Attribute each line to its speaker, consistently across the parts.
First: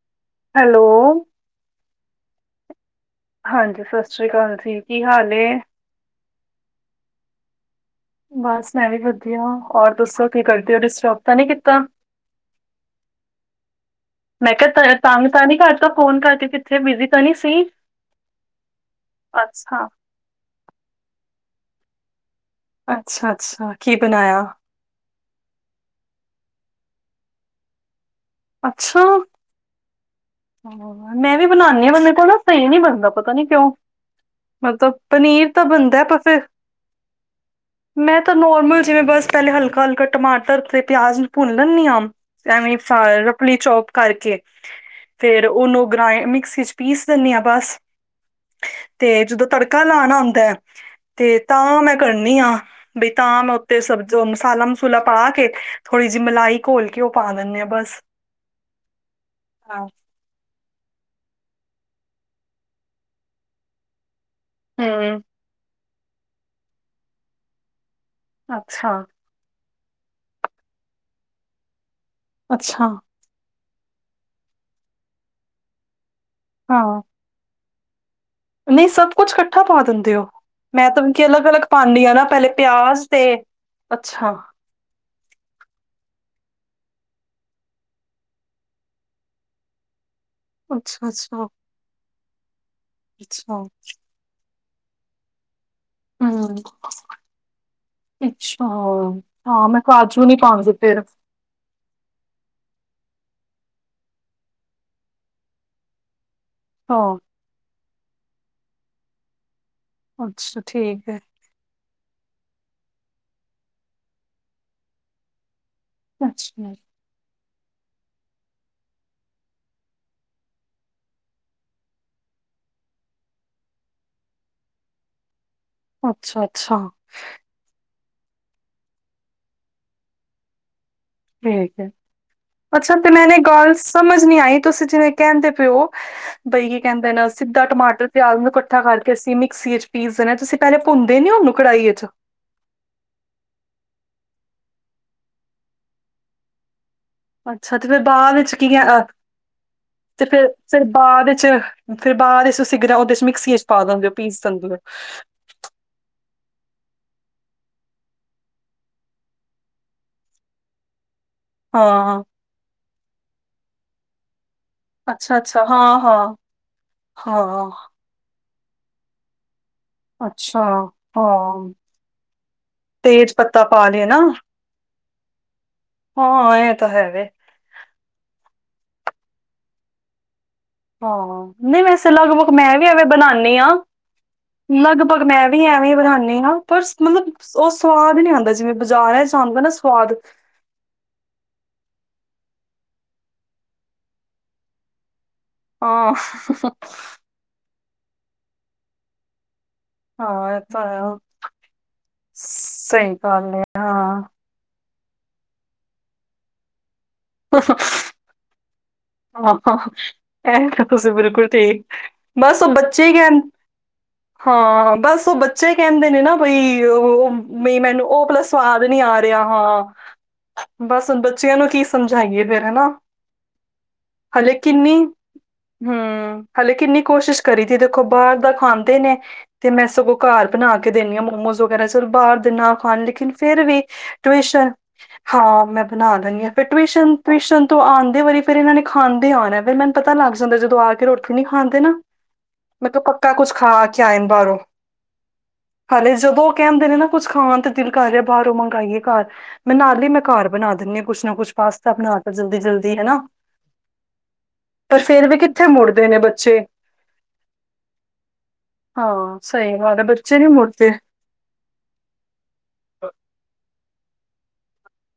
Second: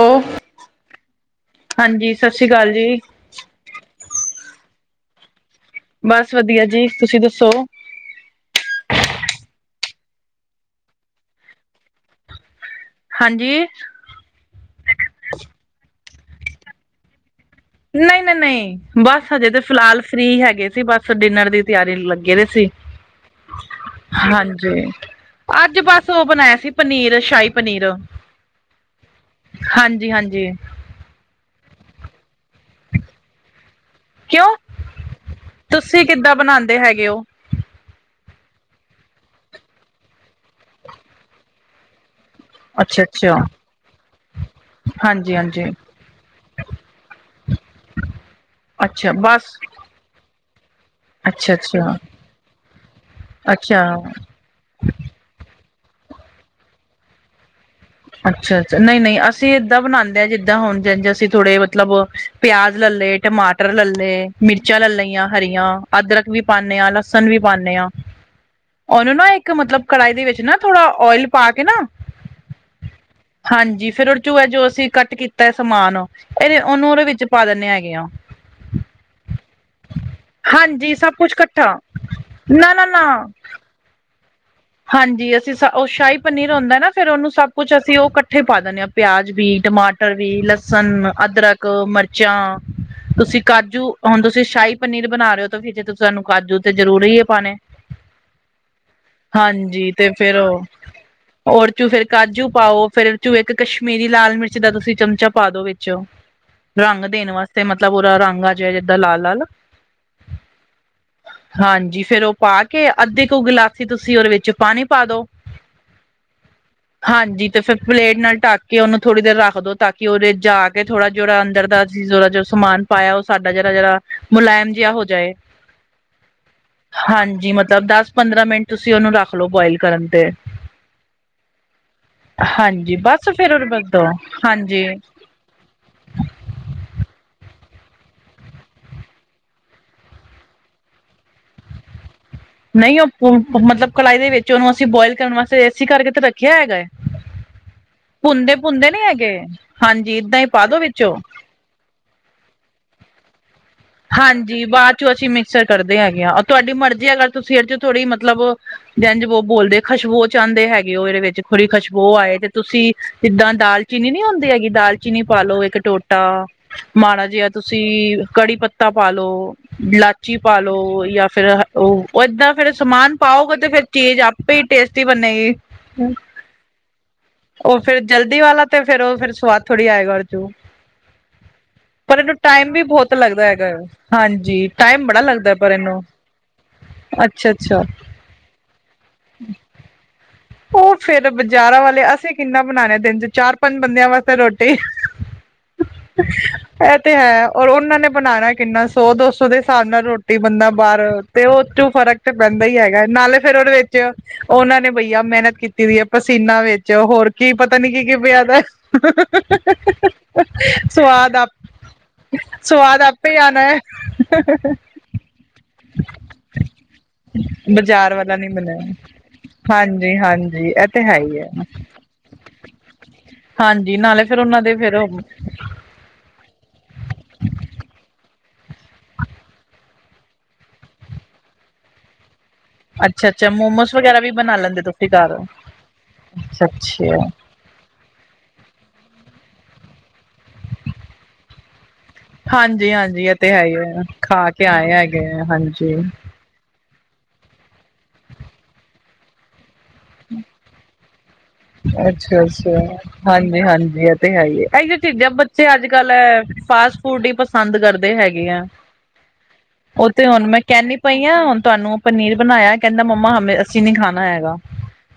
Speaker 1: ਔ ਕੇ
Speaker 2: ਹੈਲੋ?
Speaker 1: ਹਾਂਜੀ, ਸਤਿ ਸ਼੍ਰੀ ਅਕਾਲ ਜੀ।
Speaker 2: ਹਾਂਜੀ, ਸਤਿ ਸ੍ਰੀ ਅਕਾਲ ਜੀ, ਕੀ ਹਾਲ ਏ।
Speaker 1: ਬਸ ਵਧੀਆ ਜੀ, ਤੁਸੀਂ ਦੱਸੋ?
Speaker 2: ਬਸ ਮੈਂ ਵੀ ਵਧੀਆ ਹੋਰ ਦੱਸੋ ਕੀ ਕਰਦੇ ਹੋ ਡਿਸਟਰਬ ਤਾਂ ਨਹੀਂ ਕੀਤਾ-
Speaker 1: ਹਾਂਜੀ
Speaker 2: ਮੈਂ ਕਿਹਾ ਤਗ ਤਾਂ ਨਹੀਂ ਕਰਦਾ ਫੋਨ ਕਰਕੇ ਕਿੱਥੇ ਬਿਜ਼ੀ ਤਾਂ ਨਹੀਂ ਸੀ
Speaker 1: ਨਹੀ ਨਹੀ ਨਹੀਂ ਬਸ ਹਜੇ ਤੇ
Speaker 2: ਅੱਛਾ।
Speaker 1: ਫਿਲਹਾਲ ਫਰੀ ਸੀ ਡਿਨਰ ਦੀ ਤਿਆਰੀ ਕਰਨ ਲੱਗੇ ਸੀ
Speaker 2: ਅੱਛਾ-ਅੱਛਾ, ਕੀ ਬਣਾਇਆ?
Speaker 1: ਹਾਂਜੀ। ਅੱਜ ਬਸ ਉਹ ਬਣਾਇਆ ਸੀ, ਪਨੀਰ, ਸ਼ਾਹੀ ਪਨੀਰ।
Speaker 2: ਅੱਛਾ?
Speaker 1: ਹਾਂਜੀ ਹਾਂਜੀ
Speaker 2: ਹਾਂ, ਮੈਂ ਵੀ ਬਣਾਉਦੀ ਹਾਂ ਮੇਰੇ ਕੋਲ ਸਹੀ ਨੀ ਬਣਦਾ ਪਤਾ ਨੀ ਕਿਉਂ
Speaker 1: ਕਿਉਂ
Speaker 2: ਮਤਲੱਬ ਪਨੀਰ ਤਾਂ ਬਣਦਾ
Speaker 1: ਤੁਸੀਂ
Speaker 2: ਪਰ
Speaker 1: ਕਿੱਦਾਂ
Speaker 2: ਫਿਰ
Speaker 1: ਬਣਾਉਂਦੇ ਹੈਗੇ ਹੋ
Speaker 2: ਮੈਂ ਤਾਂ ਨੋਰਮਲ ਜਿਵੇਂ ਬੱਸ ਪਹਿਲੇ ਹਲਕਾ ਹਲਕਾ ਟਮਾਟਰ ਤੇ ਪਿਆਜ ਨੂੰ ਭੁੰਨ ਲੈਂਦੀ ਹਾਂ ਐਵੇਂ
Speaker 1: ਅੱਛਾ ਅੱਛਾ
Speaker 2: ਰਫਲੀ ਚੋਪ ਕਰਕੇ
Speaker 1: ਹਾਂਜੀ
Speaker 2: ਫੇਰ
Speaker 1: ਹਾਂਜੀ
Speaker 2: ਉਹਨੂੰ ਮਿਕਸੀ ਚੱ ਪੀਸ ਦਿੰਦੀ ਹਾਂ ਬਸ
Speaker 1: ਅੱਛਾ
Speaker 2: ਤੇ ਜਦੋਂ
Speaker 1: ਬਸ
Speaker 2: ਤੜੱਕਾ ਲਾਉਣ ਆਉਂਦਾ ਹੈ ਤੇ
Speaker 1: ਅੱਛਾ
Speaker 2: ਤਾਂ ਮੈਂ
Speaker 1: ਅੱਛਾ
Speaker 2: ਕਰਨੀ ਆ ਬਈ ਤਾਂ ਮੈਂ ਉੱਤੇ
Speaker 1: ਅੱਛਾ
Speaker 2: ਸਬਜ਼ੀ ਮਸਾਲਾ ਮਸੂਲਾ ਪਾ ਕੇ ਥੋੜ੍ਹੀ ਜਿਹੀ ਮਲਾਈ ਘੋਲ ਕੇ ਉਹ ਪਾ ਦਿੰਦੇ ਆਂ ਬਸ
Speaker 1: ਅੱਛਾ ਅੱਛਾ ਨਹੀਂ ਨਹੀਂ ਅਸੀਂ ਇਦਾਂ ਬਣਾਉਂਦੇ ਹਾਂ ਜਿੱਦਾ ਦਾਂ ਹੋਣ ਜਾਂਦੇ ਅਸੀਂ ਥੋੜੇ ਮੱਤਲਬ ਪਿਆਜ਼ ਲੈ ਲਏ ਟਮਾਟਰ ਲੈ ਲਏ ਮਿਰਚਾਂ ਲੈ
Speaker 2: ਹੂੰ
Speaker 1: ਲਈਆਂ ਹਰੀਆਂ ਅਦਰਕ ਵੀ ਪਾਉਦੇ ਹਾਂ ਲਸਣ ਵੀ ਪਾਉਣੇ ਹਾਂ
Speaker 2: ਅੱਛਾ
Speaker 1: ਉਹਨੂੰ ਨਾ ਇੱਕ ਮੱਤਲਬ ਕੜਾੱਹੀ ਦੇ ਵਿੱਚ ਨਾ ਥੋੜਾ ਓਇਲ ਪਾ ਕੇ ਨਾ
Speaker 2: ਅੱਛਾ
Speaker 1: ਹਾਂਜੀ ਫਿਰ ਉਹਦੇ ਹੈ ਜੋ ਅਸੀਂ ਕੱਟ ਕੀਤਾ ਸਮਾਨ ਇਹਦੇ ਉਹਨੂੰ
Speaker 2: ਹਾਂ
Speaker 1: ਉਹਦੇ ਵਿੱਚ ਪਾ ਦਿੰਦੇ ਹੈਗੇ ਆ
Speaker 2: ਨਹੀਂ ਸਭ ਕੁੱਛ ਇਕੱਠਾ ਪਾ ਦਿੰਦੇ ਹੋ ਮੈਂ
Speaker 1: ਹਾਂਜੀ
Speaker 2: ਤਾਂ
Speaker 1: ਸਭ ਕੁਛ
Speaker 2: ਅਲੱਗ ਅਲੱਗ
Speaker 1: ਇਕੱਠਾ
Speaker 2: ਪਾਉਂਦੀ ਹਾਂ ਨਾ ਪਹਿਲੇ
Speaker 1: ਨਾ
Speaker 2: ਪਿਆਜ਼ ਤੇ
Speaker 1: ਨਾ
Speaker 2: ਅੱਛਾ
Speaker 1: ਹਾਂਜੀ ਅਸੀਂ ਸ ਉਹ ਸ਼ਾਹੀ ਪਨੀਰ ਹੁੰਦਾ ਨਾ ਫ਼ੇਰ ਉਹਨੂੰ ਸੱਭ ਕੁੱਛ ਅਸੀਂ ਉਹ ਇਕੱਠੇ ਪਾ ਦਿੰਦੇ ਹਾਂ ਪਿਆਜ਼ ਵੀ ਟਮਾਟਰ ਵੀ ਲਸਣ
Speaker 2: ਅੱਛਾ
Speaker 1: ਲਸਣ
Speaker 2: ਅੱਛਾ
Speaker 1: ਅਦਰਕ ਮਿਰਚਾਂ ਤੁਸੀਂ
Speaker 2: ਅੱਛਾ
Speaker 1: ਕਾਜੂ ਹੁਣ ਤੁਸੀਂ ਸ਼ਾਹੀ ਪਨੀਰ ਬਣਾ ਰਹੇ ਹੋ ਤਾਂ ਫੇਰ ਤੇ ਸਾਨੂੰ ਕਾਜੂ
Speaker 2: ਹੂੰ
Speaker 1: ਤੇ ਜ਼ਰੂਰੀ ਹੈ ਪਾਉਣੇ
Speaker 2: ਅੱਛਾ ਹਾਂ ਮੈਂ
Speaker 1: ਤੇ
Speaker 2: ਕਾਜੂ ਨੀ
Speaker 1: ਫੇਰ ਉਹ
Speaker 2: ਪਾਉਂਦੀ ਫਿਰ
Speaker 1: ਔਰ ਚੂ ਫੇਰ ਕਾਜੂ ਪਾਓ ਫੇਿਰ ਚੂ ਇੱਕ ਕਸ਼ਮੀਰੀ ਲਾਲ ਮਿਰਚ ਦਾ ਤੁਸੀਂ ਚਮਚਾ ਪਾ ਦੋ ਵਿੱਚੋਂ
Speaker 2: [unintelligible]
Speaker 1: ਰੰਗ ਦੇਣ ਵਾਸਤੇ ਮੱਤਲਬ ਉਹਰਾ ਰੰਗ ਆ ਜਾਏ ਜਿੱਦਾਂ ਲਾਲ ਲਾਲ
Speaker 2: ਅੱਛਾ ਠੀਕ ਹੈ
Speaker 1: ਹਾਂਜੀ ਫਿਰ ਉਹ ਪਾ ਕੇ ਅੱਧੇ ਕੁ ਗਿਲਾਸੀ ਤੁਸੀਂ ਉਹਦੇ ਵਿੱਚ ਪਾਣੀ ਪਾ ਦੋ
Speaker 2: ਅੱਛਾ
Speaker 1: ਹਾਂਜੀ ਤੇ ਫਿਰ ਪਲੇਟ ਨਾਲ ਢੱਕ ਕੇ ਉਹਨੂੰ ਥੋੜ੍ਹੀ ਦੇਰ ਰੱਖ ਦੋ ਤਾਂ ਕਿ ਉਹਦੇ ਜਾ ਕੇ ਥੋੜ੍ਹਾ ਜਿਹੜਾ ਅੰਦਰ ਦਾ ਥੋੜਾ ਜਿਹਾ ਜੋ ਸਮਾਨ ਪਾਇਆ ਉਹ ਸਾਡਾ ਜਿਹੜਾ ਜਿਹੜਾ ਮੁਲਾਇਮ ਜਿਹਾ ਹੋ ਜਾਏ
Speaker 2: ਅੱਛਾ ਅੱਛਾ
Speaker 1: ਹਾਂਜੀ ਮੱਤਲਬ ਦਸ ਪੰਦਰਾਂ ਮਿੰਟ ਤੁਸੀਂ ਉਹਨੂੰ ਰੱਖ ਲਓ ਬੋਇਲ ਕਰਨ ਤੇ
Speaker 2: ਠੀਕ ਹੈ ਅੱਛਾ
Speaker 1: ਹਾਂਜੀ
Speaker 2: ਤੇ
Speaker 1: ਬਸ
Speaker 2: ਮੈਨੂੰ ਇਕ
Speaker 1: ਫੇਰ ਉਹਦੇ
Speaker 2: ਗੱਲ
Speaker 1: ਬਸ ਦੋ
Speaker 2: ਸਮਝ ਨੀ ਆਈ
Speaker 1: ਹਾਂਜੀ
Speaker 2: ਤੁਸੀਂ ਜਿਵੇਂ ਕਹਿੰਦੇ ਪਏ ਹੋ ਬਈ ਕੀ ਕਹਿੰਦੇ ਨੇ ਸਿੱਧਾ ਟਮਾਟਰ ਪਿਆਜ ਨੂੰ ਇਕੱਠਾ ਕਰਕੇ ਅਸੀਂ ਮਿਕਸੀ ਵਿਚ ਪੀਸ ਦੇਣਾ ਤੁਸੀਂ ਪਹਿਲੇ ਭੁੰਨਦੇ ਨੀ ਉਹਨੂੰ ਕੜਾਹੀ ਚੱ
Speaker 1: ਨਹੀਂ ਉਹ ਮੱਤਲਬ ਕੜਾਹੀ ਦੇ ਵਿੱਚ ਉਹਨੂੰ ਅਸੀਂ ਬੋਇਲ ਕਰਨ ਵਾਸਤੇ ਏਸੀ ਕਰਕੇ ਤਾਂ ਰੱਖਿਆ ਹੈਗਾ ਹੈ
Speaker 2: ਅੱਛਾ ਤੇ ਫਿਰ ਬਾਅਦ ਵਿੱਚ
Speaker 1: ਭੁੰਨਦੇ
Speaker 2: ਕੀਆਂ
Speaker 1: ਭੁੰਨਦੇ ਨੀ ਹੈਗੇ ਹਾਂਜੀ
Speaker 2: ਤੇ
Speaker 1: ਏਦਾਂ
Speaker 2: ਫਿਰ
Speaker 1: ਹੀ ਪਾ ਦੋ
Speaker 2: ਫਿਰ
Speaker 1: ਵਿੱਚੋਂ
Speaker 2: ਬਾਅ ਵਿੱਚ ਫਿਰ ਬਾਅਦ ਅਸੀਂ ਉਹਦੇ ਚ ਮਿਕਸੀ ਚ ਪਾ ਦਿੰਦੇ ਹੋ ਪੀਸ ਦਿੰਦੇ ਹੋ
Speaker 1: ਰ ਕਰਦੇ ਹੈਗੇ ਆ ਤੁਹਾਡੀ ਮਰਜ਼ੀ ਅਗਰ ਤੁਸੀਂ ਇਹ ਚੋਂ ਥੋੜ੍ਹੀ ਮੱਤਲਬ ਜੰਜ ਬੋ ਬੋਲਦੇ ਖਸ਼ਬੋ ਚਾਹਂਦੇ ਹੈਗੇ ਉਹ ਇਹਦੇ ਵਿੱਚ ਥੋੜੀ ਖੁਸ਼ਬੂ
Speaker 2: ਹਾਂ
Speaker 1: ਆਏ ਤੇ ਤੁਸੀਂ ਜਿੱਦਾਂ ਦਾਲਚੀਨੀ ਨੀ ਹੁੰਦੀ ਹੈਗੀ ਦਾਲ ਚੀਨੀ
Speaker 2: ਅੱਛਾ
Speaker 1: ਪਾਲੋ
Speaker 2: ਅੱਛਾ
Speaker 1: ਇੱਕ
Speaker 2: ਹਾਂ
Speaker 1: ਟੋਟਾ
Speaker 2: ਹਾਂ
Speaker 1: ਮਾੜਾ ਜਿਹਾ
Speaker 2: ਹਾਂ
Speaker 1: ਤੁਸੀਂ ਕੜੀ ਪੱਤਾ ਪਾਲੋ ਇਲਾਚੀ
Speaker 2: ਅੱਛਾ
Speaker 1: ਪਾਲੋ ਜਾਂ ਫਿਰ
Speaker 2: ਹਾਂ
Speaker 1: ਉਹ ਏਦਾਂ ਫਿਰ ਸਮਾਨ
Speaker 2: ਤੇਜ
Speaker 1: ਪਾਉਗੇ
Speaker 2: ਪੱਤਾ
Speaker 1: ਤੇ ਫਿਰ
Speaker 2: ਪਾ ਲਏ ਨਾ
Speaker 1: ਚੀਜ਼ ਆਪੇ ਹੀ ਟੇਸਟੀ ਬਣੇਗੀ।
Speaker 2: ਹਾਂ ਇਹ ਤਾਂ ਹੈਗੇ।
Speaker 1: ਉਹ ਫਿਰ ਜਲਦੀ ਵਾਲਾ ਤੇ ਫਿਰ ਉਹ ਫਿਰ ਸਵਾਦ ਥੋੜ੍ਹੀ ਆਏਗਾ ਉਦੇ ਚੋਂ।
Speaker 2: ਹਾਂ। ਨਹੀਂ ਵੈਸੇ
Speaker 1: ਪਰ ਇਹਨੂੰ
Speaker 2: ਲੱਗਭਗ
Speaker 1: ਟਾਈਮ
Speaker 2: ਮੈਂ ਵੀ ਐਵੇਂ
Speaker 1: ਬਹੁਤ ਲੱਗਦਾ
Speaker 2: ਬਣਾਨੀ
Speaker 1: ਹੈਗਾ
Speaker 2: ਆਂ।
Speaker 1: ਹਾਂਜੀ ਟਾਈਮ ਬੜਾ
Speaker 2: ਲੱਗਭਗ ਮੈਂ
Speaker 1: ਲੱਗਦਾ
Speaker 2: ਵੀ
Speaker 1: ਪਰ
Speaker 2: ਐਵੇਂ
Speaker 1: ਇਹਨੂੰ
Speaker 2: ਬਣਾਨੀ ਆ ਪਰ ਮੱਤਲਬ
Speaker 1: ਅੱਛਾ
Speaker 2: ਉਹ
Speaker 1: ਅੱਛਾ
Speaker 2: ਸਵਾਦ ਨੀ ਆਉਂਦਾ ਜਿਵੇਂ ਬਜ਼ਾਰ ਹੈ ਚੱ [unintelligible] ਆਂਦਾ ਨਾ ਸਵਾਦ
Speaker 1: ਉਹ ਫਿਰ ਬਾਜ਼ਾਰਾਂ ਵਾਲੇ ਅਸੀਂ ਕਿੰਨਾ ਬਣਾਣੇ ਦਿਨ 'ਚ ਚਾਰ ਪੰਜ ਬੰਦਿਆਂ ਵਾਸਤੇ ਰੋਟੀ।
Speaker 2: ਹਾਂ
Speaker 1: ਇਹ ਤੇ ਹੈ ਔਰ ਉਹਨਾਂ ਨੇ ਬਣਾਣਾ ਕਿੰਨਾ ਸੌ ਦੋ ਸੌ ਦੇ ਹਿਸਾਬ ਨਾਲ ਰੋਟੀ
Speaker 2: ਹਾਂ ਇਹ
Speaker 1: ਬੰਦਾ
Speaker 2: ਤਾਂ ਹੈ।
Speaker 1: ਬਾਹਰ ਤੇ ਉਹ ਚੋਂ ਫਰਕ ਤੇ ਪੈਂਦਾ ਈ ਹੈਗਾ
Speaker 2: ਸਹੀ
Speaker 1: ਨਾਲੇ
Speaker 2: ਗੱਲ
Speaker 1: ਫੇਰ
Speaker 2: ਏ
Speaker 1: ਉਹਦੇ ਵਿੱਚ।
Speaker 2: ਹਾਂ।
Speaker 1: ਉਹਨਾਂ ਨੇ ਬਈਆ ਮਿਹਨਤ ਕੀਤੀ ਦੀ ਹੈ ਪਸੀਨਾ ਵਿੱਚ ਹੋਰ ਕੀ ਪਤਾ ਨੀ ਕੀ ਕੀ ਪਿਆ ਦਾ।
Speaker 2: ਆਹ ਇਹ ਤਾਂ ਤੁਸੀਂ
Speaker 1: ਸਵਾਦ
Speaker 2: ਬਿਲਕੁਲ
Speaker 1: ਆਪ
Speaker 2: ਠੀਕ ਬਸ ਉਹ
Speaker 1: ਸਵਾਦ
Speaker 2: ਬੱਚੇ ਕ
Speaker 1: ਆਪੇ ਹੀ ਆਉਣਾ ਹੈ
Speaker 2: ਹਾਂ ਬਸ ਉਹ ਬੱਚੇ ਕਹਿੰਦੇ ਨੇ ਨਾ ਬਈ ਉਹ ਬਈ ਮੈਨੂੰ
Speaker 1: ਬਾਜ਼ਾਰ
Speaker 2: ਉਹ
Speaker 1: ਵਾਲਾ
Speaker 2: ਭਲਾ
Speaker 1: ਨੀ ਬਣਿਆ
Speaker 2: ਸਵਾਦ ਨਹੀਂ ਆ ਰਿਹਾ ਬਈ
Speaker 1: ਹਾਂਜੀ
Speaker 2: ਹਾਂ
Speaker 1: ਹਾਂਜੀ ਇਹ ਤੇ
Speaker 2: ਬਸ
Speaker 1: ਹੈ ਹੀ ਹੈ
Speaker 2: ਬੱਚਿਆਂ ਨੂੰ ਕੀ ਸਮਝਾਈਏ ਫ਼ਿਰ ਹਨਾ।
Speaker 1: ਹਾਂਜੀ ਨਾਲੇ ਫਿਰ
Speaker 2: ਹਲੇ
Speaker 1: ਉਹਨਾਂ ਦੇ ਫਿਰ।
Speaker 2: ਕਿੰਨੀ ਹੂੰ ਹਾਲੇ ਕਿੰਨੀ ਕੋਸ਼ਿਸ਼ ਕਰੀ ਤ ਦੇਖੋ ਬਾਹਰ ਦਾ ਖਾਂਦੇ ਨੇ। ਤੇ ਮੈਂ ਸਗੋਂ ਘਰ ਬਣਾ ਕੇ ਦੇਂਦੀ ਆਂ ਮੋਮੋਸ ਵਗੈਰਾ ਸਬ ਬਾਹਰ ਦੇ ਨਾਲ ਹਾਂ।
Speaker 1: ਅੱਛਾ
Speaker 2: ਲੇਕਿਨ
Speaker 1: ਅੱਛਾ
Speaker 2: ਫਿਰ ਵੀ
Speaker 1: ਮੋਮੋਸ ਵਗੈਰਾ ਵੀ ਬਣਾ
Speaker 2: ਟਵੀਸ਼ਨ
Speaker 1: ਲੈਂਦੇ ਤੁਸੀਂ ਘਰ
Speaker 2: ਹਾਂ ਮੈਂ ਬਣਾ ਦੇਨੀ ਆ। ਫਿਰ
Speaker 1: ਅੱਛਾ ਅੱਛਾ
Speaker 2: ਟਵੀਸ਼ਨ-ਟਵੀਸ਼ਨ ਤਾਂ ਆਉਂਦੇ ਵਾਰੀ ਫਿਰ ਇਹਨਾਂ ਨੇ ਖਾਂਦੇ ਆਉਣਾ ਫਿਰ ਮੈਨੂੰ ਪਤਾ ਲੱਗ ਜਾਂਦਾ ਜਦੋਂ ਆ ਕੇ ਰੋਟੀ ਕੇ ਨੀ ਖਾਂਦੇ ਨਾ।
Speaker 1: ਹਾਂਜੀ
Speaker 2: ਮਤਲਬ
Speaker 1: ਹਾਂਜੀ
Speaker 2: ਪੱਕਾ
Speaker 1: ਇਹ ਤੇ
Speaker 2: ਕੁਛ
Speaker 1: ਹੈ ਹੀ
Speaker 2: ਖਾ ਕੇ
Speaker 1: ਹੈ
Speaker 2: ਆਏ ਨੇ
Speaker 1: ਖਾ
Speaker 2: ਬਾਹਰੋਂ
Speaker 1: ਕੇ ਆਏ ਹੈਗੇ ਆ ਹਾਂਜੀ
Speaker 2: ਹਾਲੇ ਜਦੋਂ ਉਹ ਕਹਿੰਦੇ ਨੇ ਨਾ। ਕੁਛ ਖਾਣ ਤੇ ਦਿਲ ਕਰ ਰਿਹਾ ਬਾਹਰੋਂ ਮੰਗਾਈਏ ਘਰ, ਮੈਂ ਨਾਲ ਹੀ ਮੈਂ ਘਰ ਬਣਾ ਦਿੰਨੀ ਹਾਂ ਕੁਛ ਨਾ ਕੁਛ ਪਾਸਤਾ ਸਤਾ ਬਣਾਤਾ
Speaker 1: ਅੱਛਾ ਅੱਛਾ
Speaker 2: ਜਲਦੀ-ਜਲਦੀ ਹਨਾ।
Speaker 1: ਹਾਂਜੀ ਹਾਂਜੀ ਇਹ ਤੇ ਹੈ ਈ ਏ। ਇਹੀ
Speaker 2: ਪਰ ਫੇਰ
Speaker 1: ਚੀਜ਼ਾਂ
Speaker 2: ਵੀ ਕਿੱਥੇ
Speaker 1: ਬੱਚੇ ਅੱਜ
Speaker 2: ਮੁੜਦੇ
Speaker 1: ਕਲ
Speaker 2: ਨੇ ਬੱਚੇ
Speaker 1: ਫਾਸਟ ਫੂਡ ਹੀ ਪਸੰਦ ਕਰਦੇ ਹੈਗੇ ਆ।
Speaker 2: ਹਾਂ ਸਹੀ ਗੱਲ ਆ
Speaker 1: ਉਹ ਤੇ
Speaker 2: ਬਚੇ ਨੀ
Speaker 1: ਹੁਣ ਮੈਂ
Speaker 2: ਮੁੂੜਦੇ।
Speaker 1: ਕਹਿੰਦੀ ਪਈ ਹੁਣ [unintelligible] ਤੁਹਾਨੂੰ ਪਨੀਰ ਬਣਾਇਆ ਕਹਿੰਦਾ ਮੰਮਾ ਹ ਅਸੀਂ ਨੀ ਖਾਣਾ ਹੈਗਾ।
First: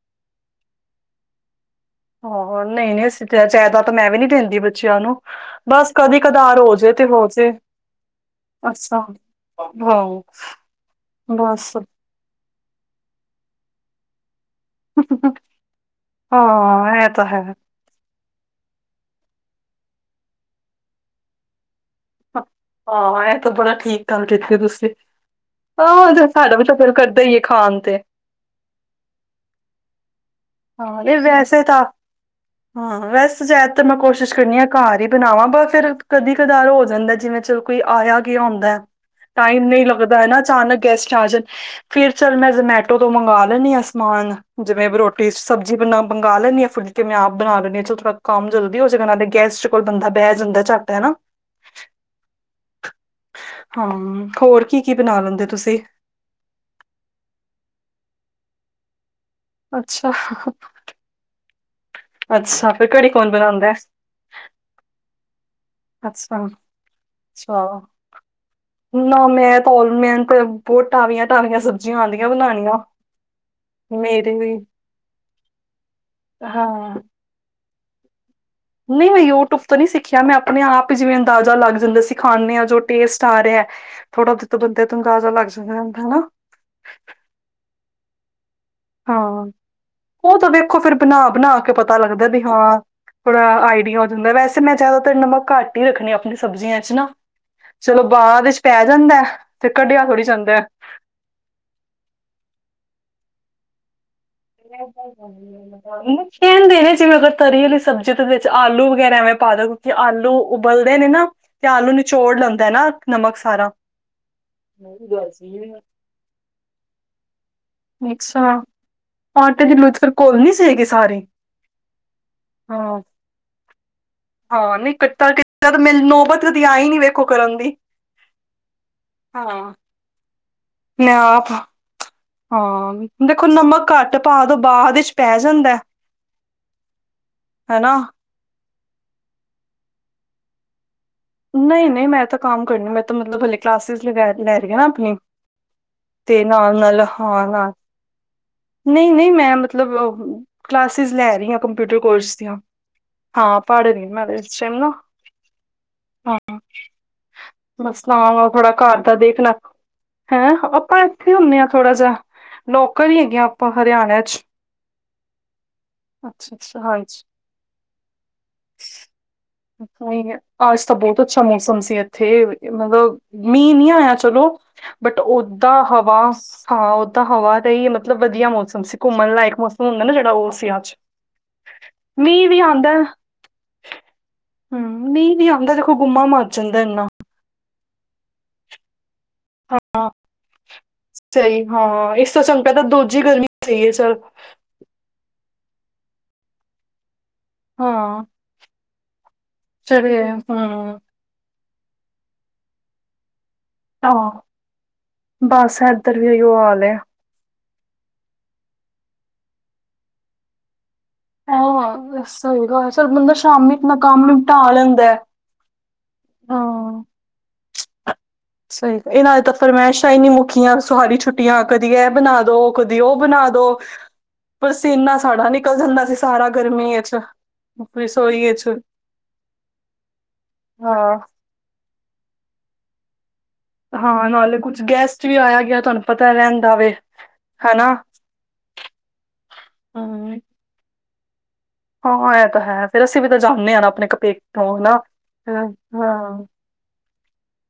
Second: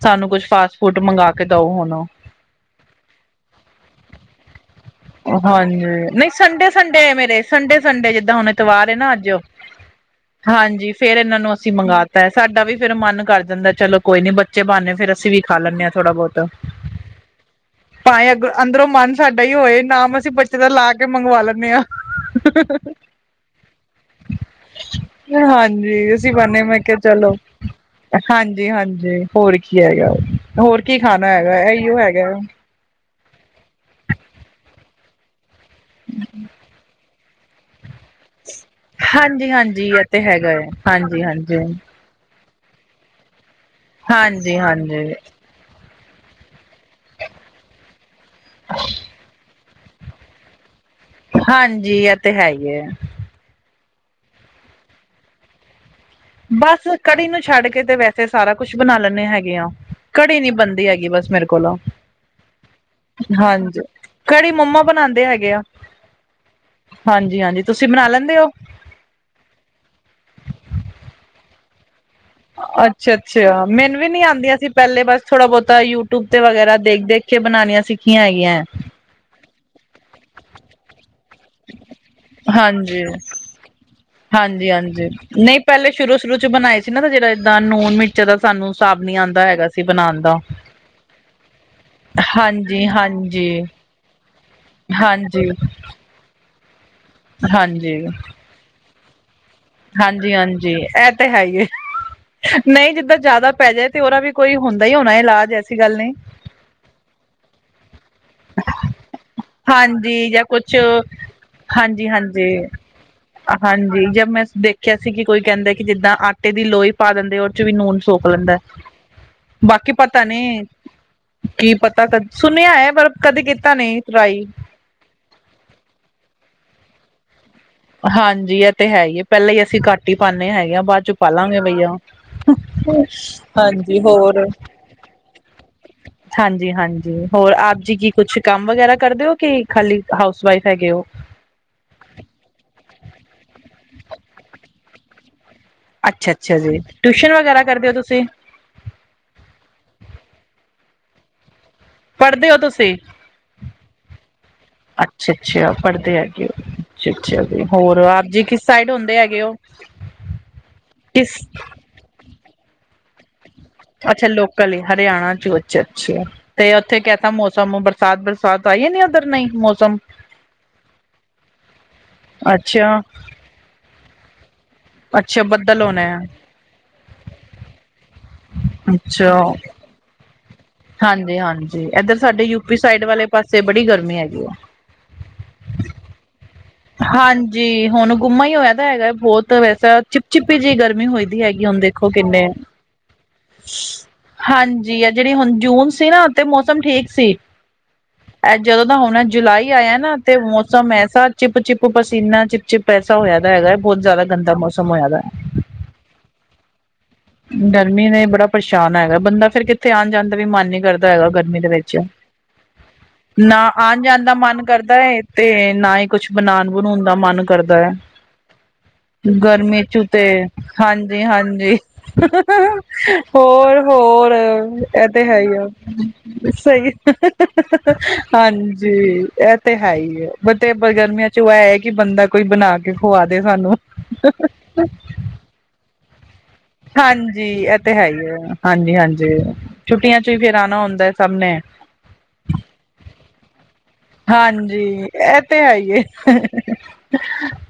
Speaker 1: ਸਾਨੂੰ ਕੁਛ ਫਾਸਟ ਫੂਡ ਮੰਗਾ ਕੇ ਦਓ ਹੁਣ।
Speaker 2: ਹਹ ਨਹੀਂ ਨਹੀਂ ਅਸੀਂ ਜਾਇਦਾਤ ਮੈਂ ਵੀ ਨੀ ਦਿੰਦੀ ਬੱਚਿਆਂ ਨੂੰ।
Speaker 1: ਹਾਂਜੀ
Speaker 2: ਬਸ
Speaker 1: ਨਹੀਂ
Speaker 2: ਕਦੀ-ਕਦਾਰ
Speaker 1: ਸੰਡੇ
Speaker 2: ਹੋ ਜੇ ਤੇ
Speaker 1: ਸੰਡੇ
Speaker 2: ਹੋ
Speaker 1: ਮੇਰੇ
Speaker 2: ਜੇ
Speaker 1: ਸੰਡੇ ਸੰਡੇ ਜਿੱਦਾਂ ਹੁਣ ਇਤਵਾਰਏ
Speaker 2: ਅੱਛਾ।
Speaker 1: ਨਾ ਅੱਜ।
Speaker 2: ਹਾਂ,
Speaker 1: ਹਾਂਜੀ ਫੇਰ ਇਹਨਾਂ ਨੂੰ
Speaker 2: ਬਸ
Speaker 1: ਅਸੀਂ ਮੰਗਵਾਤਾ ਹੈ ਸਾਡਾ ਵੀ ਫਿਰ ਮਨ ਕਰ ਦਿੰਦਾ ਚਲੋ। ਕੋਈ ਨੀ ਬੱਚੇ ਪਾਂਦੇ ਫੇਰ ਅਸੀਂ ਵੀ ਖਾ ਲੈਂਨੇ ਆ ਥੋੜਾ ਬਹੁਤ
Speaker 2: ਹਾਂ ਇਹ ਤਾਂ ਹੈ।
Speaker 1: ਭਾਵੇਂ ਅਗਰ ਅੰਦਰੋਂ ਮਨ ਸਾਡਾ ਹੀ ਹੋਏ ਨਾਮ ਅਸੀਂ ਬੱਚੇ ਦਾ ਲਾ ਕੇ ਮੰਗਵਾ ਲੈਂਨੇ ਆ।
Speaker 2: ਹਾਂ ਇਹ ਤਾਂ ਬੜਾ ਠੀਕ ਗੱਲ ਕੀਤੀ ਤੁਸੀਂ।
Speaker 1: ਹਾਂਜੀ
Speaker 2: ਆਹੋ ਸਾਡਾ ਵੀ ਦਿਲ ਕਰਦਾ ਈ ਏ ਖਾਣ ਤੇ।
Speaker 1: ਹਾਂਜੀ-ਹਾਂਜੀ ਹੋਰ ਕੀ ਹੈਗਾ, ਹੋਰ ਕੀ
Speaker 2: ਹਾਂ, ਨਹੀਂ
Speaker 1: ਖਾਣਾ ਹੈਗਾ,
Speaker 2: ਵੈਸੇ ਤਾਂ
Speaker 1: ਇਹੀਓ ਹੈਗਾ।
Speaker 2: ਹਾਂ ਵੈਸ ਜ਼ਿਆਦਾਤਰ ਮੈਂ ਕੋਸ਼ਿਸ਼ ਕਰਨੀ ਹਾਂ ਘਰ ਹੀ ਬਣਾਵਾਂ ਬ ਫਿਰ ਕਦੀ ਕਧਾਰ ਹੋ ਜਾਂਦਾ ਜਿਵੇਂ ਚਲ। ਕੋਈ ਆਇਆ ਗਿਆ ਹੁੰਦਾ
Speaker 1: ਹਾਂਜੀ
Speaker 2: ਟਾਈਮ ਨਹੀਂ
Speaker 1: ਹਾਂਜੀ ਇਹ
Speaker 2: ਲੱਗਦਾ
Speaker 1: ਤੇ
Speaker 2: ਐ ਨਾ
Speaker 1: ਹੈਗਾ ਹੈ
Speaker 2: ਅਚਾਨਕ ਗੈਸਟ
Speaker 1: ਹਾਂਜੀ
Speaker 2: ਆ ਜਾਣ।
Speaker 1: ਹਾਂਜੀ
Speaker 2: ਫੇਰ ਚੱਲ ਮੈਂ ਜ਼ਮੈਟੋ ਤੋਂ ਮੰਗਵਾ ਲੈਂਨੀ ਆ ਸਮਾਨ
Speaker 1: ਹਾਂਜੀ
Speaker 2: ਜਿਵੇਂ ਵਰੋ
Speaker 1: ਹਾਂਜੀ
Speaker 2: ਸਬਜ਼ੀ ਬਨਾ ਮੰਗਾ ਲੈਂਨੀ ਆ ਫੁਲਕੇ ਮੈਂ ਆਪ ਬਣਾ ਲੈਂਨੀ ਆ ਚਲੋ ਥੋੜਾ ਕੰਮ ਜਲਦੀ ਹੋਜੇਗਾ ਨਾਲੇ ਗੈਸਟ ਕੋਲ ਬੰਦਾ ਬਹਿ ਜਾਂਦਾ ਝੱਟ ਹਨਾਂ।
Speaker 1: ਹਾਂਜੀ ਇਹ ਤੇ ਈ ਐ।
Speaker 2: ਹਾਂ ਹੋਰ ਕੀ-ਕੀ ਬਣਾ ਲੈਂਦੇ ਤੁਸੀਂ?
Speaker 1: ਬਸ ਕੜੀ ਨੂੰ ਛੱਡ ਕੇ ਤੇ ਵੈਸੇ ਸਾਰਾ ਕੁਛ ਬਣਾ ਲੈਂਨੇ ਹੈਗੇ।
Speaker 2: ਅੱਛਾ
Speaker 1: ਕੜੀ ਨੀ ਬਣਦੀ ਹੈਗੀ ਬਸ ਮੇਰੇ ਕੋਲੋਂ।
Speaker 2: ਅੱਸਾ ਫਿਰ ਕੜੀ ਕੌਣ ਬਣਾਦਾ।
Speaker 1: ਹਾਂਜੀ ਕੜੀ ਮੰਮਾ ਬਣਾਦੇ ਹੈਗੇ ਆ।
Speaker 2: ਅੱਛਾ
Speaker 1: ਹਾਂਜੀ-ਹਾਂਜੀ
Speaker 2: ਅੱਛਾ
Speaker 1: ਤੁਸੀਂ ਬਣਾ ਲੈਂਦੇ ਓ?
Speaker 2: ਨਾ ਮੈਂ ਤਾਂ ਮ ਤੇ ਬਹੁਤ ਢਾਵੀਆਂ ਢਾਵੀਆਂ ਸਬ ਜ ਹਾਂਦੀਆਂ ਬਣ
Speaker 1: ਅੱਛਾ-ਅੱਛਾ! ਮੈਨੂੰ ਵੀ ਨੀ ਆਂਦੀਆਂ ਸੀ ਪਹਿਲੇ ਬਸ ਥੋੜਾ-ਬਹੁਤਾ ਯੂਟਿਊਬ ਤੇ ਵਗੈਰਾ
Speaker 2: ਹਾਂ
Speaker 1: ਦੇਖ-ਦੇਖ। ਪਿੱਛੇ ਬਣਾਉਣੀਆਂ ਸਿੱਖੀਆਂ ਹੈਗੀਆਂ
Speaker 2: ਨਹੀਂ ਮੈਂ ਯੂਟਿਊਬ ਤੋਂ ਨਹੀਂ ਸਿੱਖਿਆ ਮੈਂ ਆਪ ਆਪਣੇ ਆਪ ਹੀ ਜਿਵੇਂ ਅੰਦਾਜ਼ਾ ਲੱਗ ਜਾਂਦਾ ਸੀ ਖਾਂਦੇ ਹਾਂ ਜੋ
Speaker 1: ਹਾਂਜੀ
Speaker 2: ਟੇਸਟ ਆ ਰਿਹਾ ਹੈ
Speaker 1: ਹਾਂਜੀ- ਹਾਂਜੀ ਨਹੀਂ ਪਹਿਲੇ ਸ਼ੁਰੂ-
Speaker 2: ਹਨਾ
Speaker 1: ਸ਼ੁਰੂ ਚ ਬਣਾਏ ਸੀ ਨਾ ਜਿਹੜਾ ਇਏਦਾਂ ਨੂਨ ਮਿੱਰਚ ਜਦੋ ਸਾਨੂੰ ਹਿਸਾਬ ਨੀ
Speaker 2: ਹਾਂ
Speaker 1: ਆਉਂਦਾ ਹੈਗਾ ਸੀ ਬਣਾਉਣ ਦਾ,
Speaker 2: ਉਹ ਤਾਂ ਵੇਖੋ ਫਿਰ ਬਣਾ
Speaker 1: ਹਾਂਜੀ- ਹਾਂਜੀ
Speaker 2: ਥੋੜ੍ਹਾ ਆਈਡੀਆ ਹੋ ਜਾਂਦਾ ਵੈਸੇ ਮੈਂ ਜ਼ਿਆਦਾਤਰ
Speaker 1: ਹਾਂਜੀ
Speaker 2: ਨਮਕ ਘੱਟ ਹੀ ਰੱਖਣੀ ਆ ਆਪ ਸਬਜ਼ੀਆਂ ਚ ਨਾ, ਚਲੋ
Speaker 1: ਹਾਂਜੀ
Speaker 2: ਬਾਆਦ ਵਿੱਚ ਪੈ ਜਾਂਦਾ ਤੇ ਕੱਢਿਆ ਥੋੜ੍ਹੀ
Speaker 1: ਹਾਂਜੀ
Speaker 2: ਜਾਂਦਾ
Speaker 1: -ਹਾਂਜੀ ਇਹ ਤਾਂ ਹੈ, ਹੀ ਨਹੀਂ ਜਿੱਦਾਂ ਜ਼ਿਆਦਾ ਪੈ ਜਾਏ ਤੇ ਉਹਦਾ ਵੀ ਕੋਈ ਹੁੰਦਾ ਹੀ ਹੋਣਾ ਇਲਾਜ ਐਸੀ ਗੱਲ ਨਹੀਂ
Speaker 2: ਕਹਿਣ ਦੇ ਨੇ ਜਿਵੇਂ ਅਗਰ ਤਰੀ ਵਾਲੀ ਸਬਜੀ ਜਦੋ ਵਿੱਚ ਆਲੂ ਵਗੈਰਾ ਐਵੇਂ ਪਾ ਦੋ ਕਿਉਂਕਿ
Speaker 1: ਹਾਂਜੀ
Speaker 2: ਆਲੂ
Speaker 1: ਜਾਂ ਕੁਛ
Speaker 2: ਉਬਲਦੇ ਨੇ ਨਾ ਤੇ ਆਲੂ
Speaker 1: ਹਾਂਜੀ
Speaker 2: ਨਿਚੋੜ
Speaker 1: ਹਾਂਜੀ
Speaker 2: ਲੈਂਦਾ ਨਾ ਨਮਕ ਸਾਰਾ
Speaker 1: ਹਾਂਜੀ ਜਬ ਮੈਂ ਦੇਖਿਆ
Speaker 2: ਮੇਰੀ
Speaker 1: ਸੀ ਕਿ
Speaker 2: ਗੱਲ
Speaker 1: ਕੋਈ
Speaker 2: ਸਹੀ
Speaker 1: ਕਹਿੰਦਾ
Speaker 2: ਹੈ।
Speaker 1: ਕਿ ਜਿੱਦਾਂ ਆਟੇ ਦੀ ਲੋਈ ਪਾ ਦਿੰਦੇ ਵਿੱਚ ਵੀ ਲੂਣ ਸੋਖ
Speaker 2: ਅੱਛਾ
Speaker 1: ਲੈਂਦਾ
Speaker 2: ਆਟੇ ਦੀ
Speaker 1: ਬਾਕੀ
Speaker 2: ਲੁੱਥ ਫਿਰ
Speaker 1: ਪਤਾ
Speaker 2: ਕੋਲ
Speaker 1: ਨੀ,
Speaker 2: ਸੀਗੀ ਸਾਰੀ
Speaker 1: ਕੀ ਪਤਾ ਸੁਣਿਆ ਹੈ
Speaker 2: ਹਾਂ।
Speaker 1: ਪਰ ਕਦੇ ਕੀਤਾ ਨਹੀਂ ਟਰਾਈ
Speaker 2: ਹਾਂ ਨਹੀਂ ਕੀਤਾ ਮੇ ਕੀਤਾ ਨੌਬਤ ਨਹੀ ਆਈ ਨੀ ਕਦੇ ਕਰਨ ਦੀ
Speaker 1: ਹਾਂਜੀ ਇਹ ਤੇ ਹੈ ਹੀ ਹੈ ਪਹਿਲਾਂ ਹੀ
Speaker 2: ਹਾਂ।
Speaker 1: ਅਸੀਂ ਘੱਟ ਹੀ ਪਾਉਂਦੇ ਹੈਗੇ ਆਂ ਬਾਅਦ ਚ
Speaker 2: ਮੈਂ ਆਪ
Speaker 1: ਪਾਲਾਂਗੇ ਬਈਆ
Speaker 2: ਹਾਂ ਦੇਖੋ ਨਮਕ
Speaker 1: ਹਾਂਜੀ
Speaker 2: ਘੱਟ
Speaker 1: ਹੋਰ
Speaker 2: ਪਾਦੋ ਬਾਅਦ ਦੇ ਵਿੱਚ ਪੈ ਜਾਂਦਾ
Speaker 1: ਹਾਂਜੀ- ਹਾਂਜੀ ਹੋਰ ਆਪ ਜੀ
Speaker 2: ਹਨਾ।
Speaker 1: ਕੀ ਕੁਛ ਕੰਮ ਵਗੈਰਾ ਕਰਦੇ ਹੋ ਕਿ ਖਾਲੀ ਹਾਊਸ ਵਈਫ ਹੈਗੇ ਉਹ
Speaker 2: ਨਹੀਂ -ਨਹੀਂ ਮੈਂ ਤਾਂ ਕੰਮ ਕਰਨੀ ਮੈਂ ਤਾਂ ਮਤਲਬ ਹਲੇ ਕਲਾਸਿਸ ਲੈ ਰਹੀ ਹੈ ਨਾ ਆਪਣੀ
Speaker 1: ਅੱਛਾ,
Speaker 2: ਤੇ
Speaker 1: ਅੱਛਾ ਜੀ
Speaker 2: ਨਾਲ ਨਾਲ
Speaker 1: ਟਿਊਸ਼ਨ
Speaker 2: ਹਾਂ
Speaker 1: ਵਗੈਰਾ
Speaker 2: ਨਾਲ
Speaker 1: ਕਰਦੇ ਹੋ ਤੁਸੀਂ
Speaker 2: ਨਹੀਂ -ਨਹੀਂ ਮੈਂ ਮਤਲਬ ਕਲਾਸਿਸ ਲੈ ਰਹੀ ਹਾਂ ਕੰ ਕੋਰਸ
Speaker 1: ਪੜ੍ਹਦੇ
Speaker 2: ਦੀਆਂ
Speaker 1: ਹੋ ਤੁਸੀਂ
Speaker 2: ਹਾਂ ਪੜੇ ਟਮ
Speaker 1: ਅੱਛਾ ਅੱਛਾ ਪੜਦੇ ਹੈਗੇ ਉਹ, ਅੱਛਾ-ਅੱਛਾ ਜੀ ਹੋਰ
Speaker 2: ਬਸ
Speaker 1: ਆਪ
Speaker 2: ਨਾਲ
Speaker 1: ਜੀ
Speaker 2: ਨਾਲ
Speaker 1: ਕਿਸ
Speaker 2: ਥੋੜਾ
Speaker 1: ਸਾਈਡ
Speaker 2: ਘਰ ਦਾ
Speaker 1: ਹੁੰਦੇ ਹੈਗੇ
Speaker 2: ਦੇਖਣਾ
Speaker 1: ਉਹ
Speaker 2: ਹੈਂ ਆਪਾਂ ਇੱਥੇ ਹੀ ਹੁੰਦੇ ਹਾਂ ਥੋੜਾ ਜਿਹਾ, ਨੌਕਰ ਹੀ ਹੈਗੇ ਹਰਿਆਣਾ
Speaker 1: ਅੱਛਾ
Speaker 2: ਚ
Speaker 1: ਲੋਕਲ ਹੀ ਹਰਿਆਣਾ ਚ ਅੱਛਾ ਅੱਛਾ ਆ ਤੇ
Speaker 2: ਅੱਛਾ
Speaker 1: ਉੱਥੇ ਕੈਸਾ
Speaker 2: ਹਾਂਜੀ
Speaker 1: ਤਾ ਮੌਸਮ ਬਰਸਾਤ ਬਰਸਾਤ ਆਈ ਨ ਉਧਰ ਨਹੀਂ ਮੌਸਮ
Speaker 2: ਨਹੀਂ ਅੱਜ ਤਾਂ ਬਹੁਤ ਅੱਛਾ ਮੌਸਮ ਸੀ ਇੱਥੇ,
Speaker 1: ਅੱਛਾ
Speaker 2: ਮਤਲਬ ਮੀਂਹ ਨੀ ਆਇਆ ਚਲੋ ਬਟ
Speaker 1: ਅੱਛਾ ਬੱਦਲ
Speaker 2: ਓਦਾਂ
Speaker 1: ਹੋਣਾ ਹੈ
Speaker 2: ਹਵਾ ਹਾਂ ਉਹ ਤਾਂ ਹਵਾ ਤਾਂ ਹੀ ਮਤਲਬ ਵਧੀਆ ਮੌਸਮ ਸੀ ਘੁੰਮਣ
Speaker 1: ਅੱਛਾ
Speaker 2: ਲਾਇਕ ਮੌਸਮ ਹੁੰਦਾ ਨਾ ਜਿਹੜਾ ਉਹ ਸੀ ਅੱਜ
Speaker 1: ਹਾਂਜੀ- ਹਾਂਜੀ ਇੱਧਰ ਸਾਡੇ
Speaker 2: ਮੀਂਹ ਵੀ
Speaker 1: ਯੂਪੀ
Speaker 2: ਆਉਂਦਾ
Speaker 1: ਸਾਈਡ ਵਾਲੇ ਪਾਸੇ ਬੜੀ ਗਰਮੀ ਹੈਗੀ ਆ
Speaker 2: ਹਮ ਨਹੀਂ ਨਹੀਂ ਆਉਂਦਾ ਦੇਖੋ ਬੁਮਾ ਮਰ ਜਾਂਦਾ ਇੰਨਾ
Speaker 1: ਹਾਂਜੀ, ਹੁਣ ਗੁੰਮਾ ਹੀ ਹੋਇਆ ਤਾਂ ਹੈਗਾ ਬਹੁਤ ਵੈਸਾ ਚਿਪ ਚਿਪੀ ਜਿਹੀ ਗਰਮੀ ਹੋਈ ਦੀ ਹੈਗੀ
Speaker 2: ਸਹੀ
Speaker 1: ਹੁਣ ਦੇਖੋ
Speaker 2: ਹਾਂ ਇਸ ਤੋਂ
Speaker 1: ਕਿੰਨੇ,
Speaker 2: ਚੰਗਾ ਤਾਂ ਦੂਜੀ ਗਰਮੀ ਸਹੀ ਹੈ ਚੱਲ
Speaker 1: ਹਾਂਜੀ ਜੀ ਆ ਜਿਹੜੀ ਹੁਣ ਜੂਨ ਸੀ ਨਾ ਮੌਸਮ ਠੀਕ ਸੀ
Speaker 2: ਹਾਂ
Speaker 1: ਇਹ ਜਦੋਂ ਤਾਂ ਹੁਣ ਜੁਲਾਈ ਆਇਆ ਨਾ
Speaker 2: ਚਲੇ
Speaker 1: ਤੇ
Speaker 2: ਹਮ
Speaker 1: ਮੌਸਮ ਐਸਾ ਚਿਪ ਚਿਪ ਪਸੀਨਾ, ਚਿਪ ਚਿਪ ਪੈਸਾ ਹੋਇਆ ਤਾਂ ਹੈਗਾ ਬਹੁਤ ਜ਼ਿਆਦਾ
Speaker 2: ਹਾਂ
Speaker 1: ਗੰਦਾ ਮੌਸਮ ਹੋਆਦਾ ਹੈ
Speaker 2: ਬਸ ਇੱਧਰ ਵੀ ਇਹੀਓ ਹਾਲ ਹੈ
Speaker 1: ਗਰਮੀ ਨੇ ਬੜਾ ਪਰੇਸ਼ਾਨ ਹੈਗਾ ਬੰਦਾ ਫਿਰ ਕਿੱਥੇ ਆਉਣ ਜਾਣ ਦਾ ਵੀ ਮਨ ਨਹੀਂ ਕਰਦਾ ਹੈਗਾ ਗਰਮੀ ਦੇ ਵਿੱਚ,
Speaker 2: ਹਾਂ ਸਹੀ ਗੱਲ ਚਲ ਬੰਦਾ
Speaker 1: ਨਾ
Speaker 2: ਸ਼ਾਮੀ ਆਪਣਾ
Speaker 1: ਆਉਣ ਜਾਣ
Speaker 2: ਕੰਮ
Speaker 1: ਦਾ ਮਨ
Speaker 2: ਨਿਪਟਾ
Speaker 1: ਕਰਦਾ
Speaker 2: ਲੈਂਦਾ
Speaker 1: ਹੈ ਤੇ ਨਾ ਹੀ ਕੁਛ ਬਣਾਉਣ ਬਣਾਉਣ
Speaker 2: ਹਾਂ।
Speaker 1: ਦਾ ਮਨ ਕਰਦਾ ਹੈ
Speaker 2: ਸਹੀ ਗ- ਇਹਨਾਂ ਦੀ ਤਾਂ
Speaker 1: ਗਰਮੀ ਚ
Speaker 2: ਫਰਮਾਇਸ਼ਾਂ ਹੀ
Speaker 1: ਤੇ,
Speaker 2: ਨੀ ਮੁੱਕੀਆਂ ਸਾਰੀ
Speaker 1: ਹਾਂਜੀ
Speaker 2: ਛੁੱਟੀਆਂ
Speaker 1: -ਹਾਂਜੀ
Speaker 2: ਕਦੀ ਇਹ ਬਣਾ ਦੋ ਕਦੀ ਉਹ ਬਣਾ ਦੋ
Speaker 1: ਹੋਰ- ਹੋਰ ਇਹ
Speaker 2: ਪਸੀਨਾ
Speaker 1: ਤੇ ਹੈ
Speaker 2: ਸਾਡਾ
Speaker 1: ਹੀ ਆ
Speaker 2: ਨਿਕਲ ਜਾਂਦਾ ਸੀ ਸਾਰਾ
Speaker 1: ਸਹੀ
Speaker 2: ਗਰਮੀ ਵਿੱਚ ਰਸੋਈ ਵਿੱਚ
Speaker 1: ਹਾਂਜੀ ਇਹ ਤੇ ਹੈ ਹੀ ਏ ਬਟ
Speaker 2: ਹਾਂ
Speaker 1: ਗਰਮੀਆਂ ਚ ਕਿ ਬੰਦਾ ਕੋਈ ਬਣਾ ਕੇ ਖੁਵਾ ਦੇ ਸਾਨੂੰ
Speaker 2: ਹਾਂ ਨਾਲੇ ਕੁੱਛ ਗੈਸਟ ਵੀ ਆਇਆ ਗਿਆ ਤੁਹਾਨੂੰ ਪਤਾ ਰਹਿੰਦਾ ਵੇ
Speaker 1: ਹਾਂਜੀ ਇਹ
Speaker 2: ਹਨਾ
Speaker 1: ਤੇ ਹੈ ਹੀ ਹੈ ਹਾਂਜੀ -ਹਾਂਜੀ ਛੁੱਟੀਆਂ ਚ ਵੀ ਫਿਰ ਆਉਣਾ ਹੁੰਦਾ ਸਭ ਨੇ
Speaker 2: ਹਾਂ ਇਹ ਤਾਂ ਹੈ ਫੇਰ ਅਸੀਂ ਵੀ ਤਾਂ ਜਾਂਦੇ ਹਾਂ ਨਾ ਆਪਣੇ ਪੇਕੇ ਤੋਂ
Speaker 1: ਹਾਂਜੀ
Speaker 2: ਹਨਾ
Speaker 1: ਇਹ ਤੇ
Speaker 2: ਹਾਂ
Speaker 1: ਹੈ ਹੀ ਏ
Speaker 2: ਹਾਂ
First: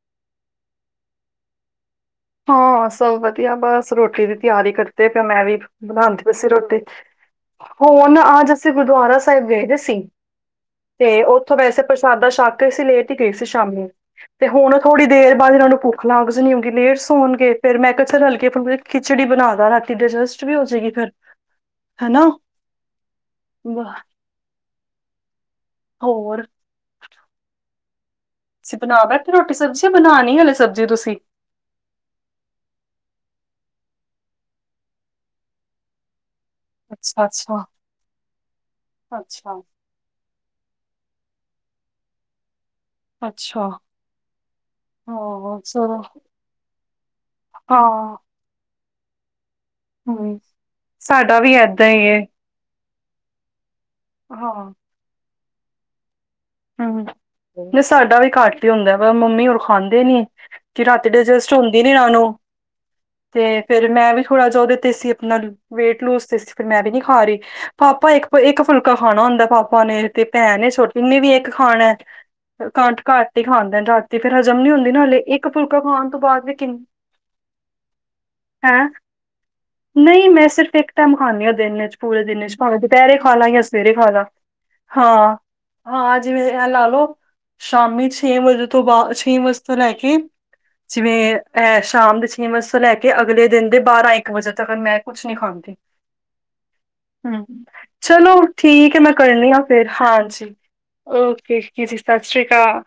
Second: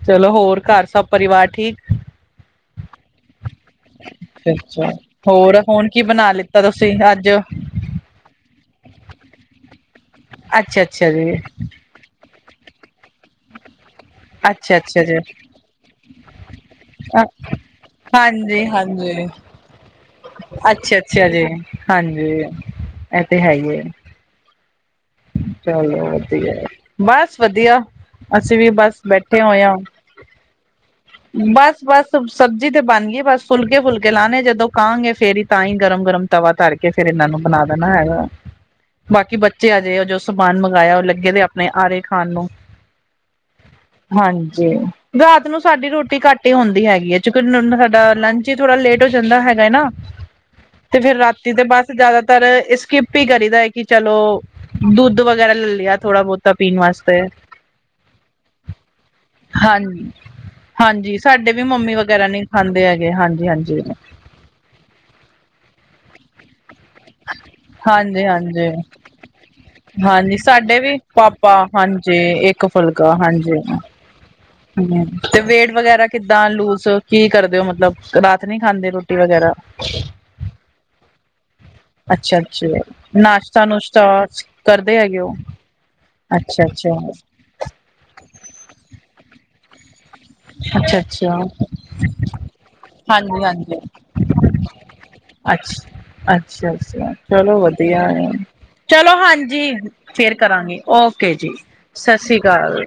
Speaker 1: ਚਲੋ ਹੋਰ ਘਰ ਸਭ ਪਰਿਵਾਰ ਠੀਕ
Speaker 2: ਹਾਂ ਸਭ ਵਧੀਆ ਬਸ ਰੋਟੀ ਦੀ ਤਿਆਰੀ
Speaker 1: ਅੱਛਾ
Speaker 2: ਕਰਦੇ ਪਏ ਮੈਂ ਵੀ
Speaker 1: ਹੋਰ ਹੁਣ ਕੀ
Speaker 2: ਬਣਾਉਂਦੀ
Speaker 1: ਬਣਾ
Speaker 2: ਪਈ ਸੀ ਰੋ
Speaker 1: ਲਿੱਤਾ ਤੁਸੀਂ [unintelligible] ਅੱਜ
Speaker 2: ਹੋਣ ਅੱਜ ਅਸੀਂ ਗੁਰਦੁਆਰਾ ਸਾਹਿਬ ਗਏ ਵੇ ਸੀ
Speaker 1: ਅੱਛਾ ਅੱਛਾ
Speaker 2: ਤੇ
Speaker 1: ਜੀ
Speaker 2: ਉੱਥੋਂ ਵੈਸੇ ਪ੍ਰਸ਼ਾਦਾ ਸ਼ਕ ਅਸੀ ਲੇਟ ਹੀ ਗਈ ਸੀ ਸ਼ਾਮ ਨੂੰ ਤੇ
Speaker 1: ਅੱਛਾ
Speaker 2: ਹੁਣ
Speaker 1: ਅੱਛਾ
Speaker 2: ਥੋੜੀ
Speaker 1: ਜੀ
Speaker 2: ਦੇਰ ਬਾਅਦ ਇਹਨਾਂ ਨੂੰ ਭੁੱਖ ਲਾਂਗ ਜਾ ਨੀ ਆਉਗੀ ਲੇਟ ਹੋਣਗੇ ਫੇਰ ਮੈਂ ਕਿਹਾ ਚੱਲ ਰਲਕੇ ਆਪ
Speaker 1: ਹਾਂਜੀ
Speaker 2: [unintelligible] ਖਿਚੜੀ
Speaker 1: ਹਾਂਜੀ
Speaker 2: ਬਣਾਦਾ ਰ ਡਜਸਟ ਵੀ ਹੋ ਜਾਏਗੀ
Speaker 1: ਅੱਛਾ
Speaker 2: ਫਿਰ
Speaker 1: ਅੱਛਾ ਜੀ
Speaker 2: ਹਨਾ
Speaker 1: ਹਾਂਜੀ ਇਹ ਤੇ ਹੈ ਹੀ ਹੈ
Speaker 2: ਬਾਹ
Speaker 1: ਚਲੋ
Speaker 2: ਹੋਰ
Speaker 1: ਵਧੀਆ ਐ ਬਸ ਵਧੀਆ ਵੀ
Speaker 2: ਅਸੀਂ
Speaker 1: ਬਸ
Speaker 2: ਬਣਾ ਬੈਠੇ ਰੋਟੀ
Speaker 1: ਹੋਏ ਹਾਂ
Speaker 2: ਸਬਜ਼ੀ ਆ ਬਣਾਣੀਈ ਹੇ ਸਬਜ਼ੀ ਤੁਸੀਂ
Speaker 1: ਬਸ ਬਸ ਸਬਜ਼ੀ ਤੇ ਬਣ ਗੀ ਏ ਬਸ ਫੁਲਕੇ ਫੁਲਕੇ ਲਾਣੇ ਜਦੋਂ ਕਾਹਾਂਗੇ ਫੇਰ ਹੀ ਤਾਂ ਹੀ ਗਰਮ ਗਰਮ ਤਵਾ ਧਰ ਕੇ ਫੇਰ
Speaker 2: ਅੱਛਾ
Speaker 1: ਇਹਨਾਂ ਨੂੰ ਬਣਾ
Speaker 2: ਅੱਛਾ
Speaker 1: ਦੇਣਾ ਹੈਗਾ ਬਾਕੀ
Speaker 2: ਅੱਛਾ
Speaker 1: ਬੱਚੇ ਆਜੇ ਜੋ [unintelligible] ਸਮਾਨ ਮੰਗਾਇਆ ਉਹ ਲੱਗੇ ਨੇ ਆਪਣੇ ਆਰੇ ਖਾਨ ਨੂੰ
Speaker 2: ਅੱਛਾ
Speaker 1: ਹਾਂਜੀ ਰਾਤ
Speaker 2: ਹਾਂ
Speaker 1: ਨੂੰ ਸਾਡੀ
Speaker 2: ਚਲੋ
Speaker 1: ਰੋਟੀ ਘੱਟ ਹੀ ਹੁੰਦੀ ਹੈਗੀ ਹੈ ਤਾਂਕਿ [unintelligible] ਸਾਡਾ
Speaker 2: ਹਾਂ
Speaker 1: ਲੰਚ ਚ ਈ ਥੋੜਾ ਲੇਟ ਹੋ ਜਾਂਦਾ ਹੈਗਾ ਐ ਨਾ
Speaker 2: ਹਮ
Speaker 1: ਤੇ ਫੇਰ
Speaker 2: ਸਾਡਾ
Speaker 1: ਰਾਤੀ
Speaker 2: ਵੀ
Speaker 1: ਤੇ
Speaker 2: ਏਦਾਂ
Speaker 1: ਬਸ
Speaker 2: ਹੀ ਹੈ
Speaker 1: ਜਿਆਦਾਤਰ ਇਸ ਏਸਕਿਪ ਕਿਪ ਈ ਕਰੀਦਾ ਹੈ ਕਿ ਚਲੋ
Speaker 2: ਹਾਂ
Speaker 1: ਦੁੱਧ ਵਗੈਰਾ ਲ ਲਿਆ ਥੋੜਾ ਬਹੁਤਾ ਪੀਣ ਵਾਸਤੇ
Speaker 2: ਹੀਂ ਸਾਡਾ ਵੀ ਘੱਟ ਹੀ ਹੁੰਦਾ ਵਾ ਮੰਮੀ ਹੁਣ ਖਾਂਦੇ
Speaker 1: ਹਾਂਜੀ
Speaker 2: ਨੀ ਕਿ ਰਾਤੀ
Speaker 1: ਹਾਂਜੀ ਸਾਡੇ
Speaker 2: ਡਾਇਜਸਟ
Speaker 1: ਵੀ
Speaker 2: ਹੁੰਦੀ ਨੀ
Speaker 1: ਮੰਮੀ
Speaker 2: ਇਹਨਾ
Speaker 1: ਵਗੈਰਾ
Speaker 2: ਨੂੰ
Speaker 1: ਨਹੀਂ ਖਾਂਦੇ ਹੈਗੇ ਹਾਂਜੀ
Speaker 2: ਤੇ
Speaker 1: ਹਾਂਜੀ
Speaker 2: ਫੇਰ ਮੈਂ ਵੀ ਥੋੜਾ ਜਿਹਾ ਉਹਦੇ ਤੇ ਸੀ ਆਪਣਾ ਵੇਟ ਲੂਜ ਤੇ ਸੀ ਫਿਰ ਮੈਂ ਵੀ ਨੀ ਖਾਰੀ ਪਾਪਾ
Speaker 1: ਹਾਂਜੀ
Speaker 2: ਇੱਕ ਇੱਕ
Speaker 1: ਹਾਂਜੀ
Speaker 2: ਫੁਲਕਾ ਖਾਣਾ ਹੁੰਦਾ ਪਾਪਾ ਨੇ ਤੇ
Speaker 1: ਹਾਂਜੀ
Speaker 2: ਭੈਣ ਏ
Speaker 1: ਸਾਡੇ
Speaker 2: ਛੋਟੀ ਓਹਨੇ ਵੀ ਇ
Speaker 1: ਪਾਪਾ
Speaker 2: ਖਾਣਾ ਐ
Speaker 1: ਹਾਂਜੀ ਇੱਕ
Speaker 2: ਘਟ
Speaker 1: ਫੁਲਕਾ
Speaker 2: ਘਾਟ ਹੀ
Speaker 1: ਹਾਂਜੀ
Speaker 2: ਖਾਂਦੇ ਰਾਤੀ ਫੇਰ ਹਜ਼ਮ ਨੀ ਹੁੰਦੀ ਨਾ ਹਾਲੇ ਇੱਕ ਫੁਲਕਾ ਖਾਣ ਤੋਂ ਬਾਅਦ ਵੀ ਕਿੰ
Speaker 1: ਚ ਕੀ ਕਰਦੇ ਹੋ ਮਤਲਬ ਰਾਤ ਨੀ ਖਾਂਦੇ ਰੋਟੀ ਵਗੈਰਾ
Speaker 2: ਟੈਮ ਖਾਨੀ ਆ ਦਿਨ ਇਚ ਪੂਰੇ
Speaker 1: ਅੱਛਾ
Speaker 2: ਦਿਨ ਚ
Speaker 1: ਅੱਛਾ
Speaker 2: ਭਾਵੇਂ ਦੁਪਹਿਰੇ ਖਾ ਲਾ ਜਾਂ
Speaker 1: ਨਾਸ਼ਤਾ
Speaker 2: ਸਵੇਰੇ
Speaker 1: ਨੁਸ਼ਤਾ
Speaker 2: ਖਾ ਲਾ
Speaker 1: ਕਰਦੇ ਹੈਗੇ ਹੋ
Speaker 2: ਹਾਂ ਹਾਂ ਜਿਵੇਂ
Speaker 1: ਅੱਛਾ
Speaker 2: ਐ ਲਾ
Speaker 1: ਅੱਛਾ
Speaker 2: ਲਓ ਸ਼ਾਮੀ ਛੇ ਵਜੇ ਤੋਂ ਬਾਅਦ ਛੇ ਵਜੇ ਤੋਂ ਲੈ ਕੇ
Speaker 1: ਅੱਛਾ
Speaker 2: ਜਿਵੇਂ
Speaker 1: ਅੱਛਾ
Speaker 2: ਐ ਸ਼ਾਮ ਦੇ ਛੇ ਵਜੇ ਤੋਂ ਲੈ ਕੇ
Speaker 1: ਹਾਂਜੀ
Speaker 2: ਅਗਲੇ ਦਿਨ ਦੇ
Speaker 1: ਹਾਂਜੀ
Speaker 2: ਬਾਰਾਂ ਇੱਕ ਵਜੇ ਤੱਕ ਮੈਂ ਕੁਛ ਨਹੀਂ ਖਾਂਦੀ
Speaker 1: ਅੱਛਾ ਅੱਛਾ ਅੱਛਾ
Speaker 2: ਹਮ
Speaker 1: ਚਲੋ ਵਧੀਆ ਹੈ
Speaker 2: ਚਲੋ ਠੀਕ ਹੈ ਮੈਂ
Speaker 1: ਚਲੋ
Speaker 2: ਕਰਨੀ ਆਂ
Speaker 1: ਹਾਂਜੀ
Speaker 2: ਫੇਰ ਹਾਂਜੀ
Speaker 1: ਕਰਾਂਗੇ
Speaker 2: ਓਕੇ ਜ ਜੀ [unintelligible] ਸ
Speaker 1: ਸਤਿ ਸ੍ਰੀ
Speaker 2: ਸ਼੍ਰੀ ਕਾ
Speaker 1: ਅਕਾਲ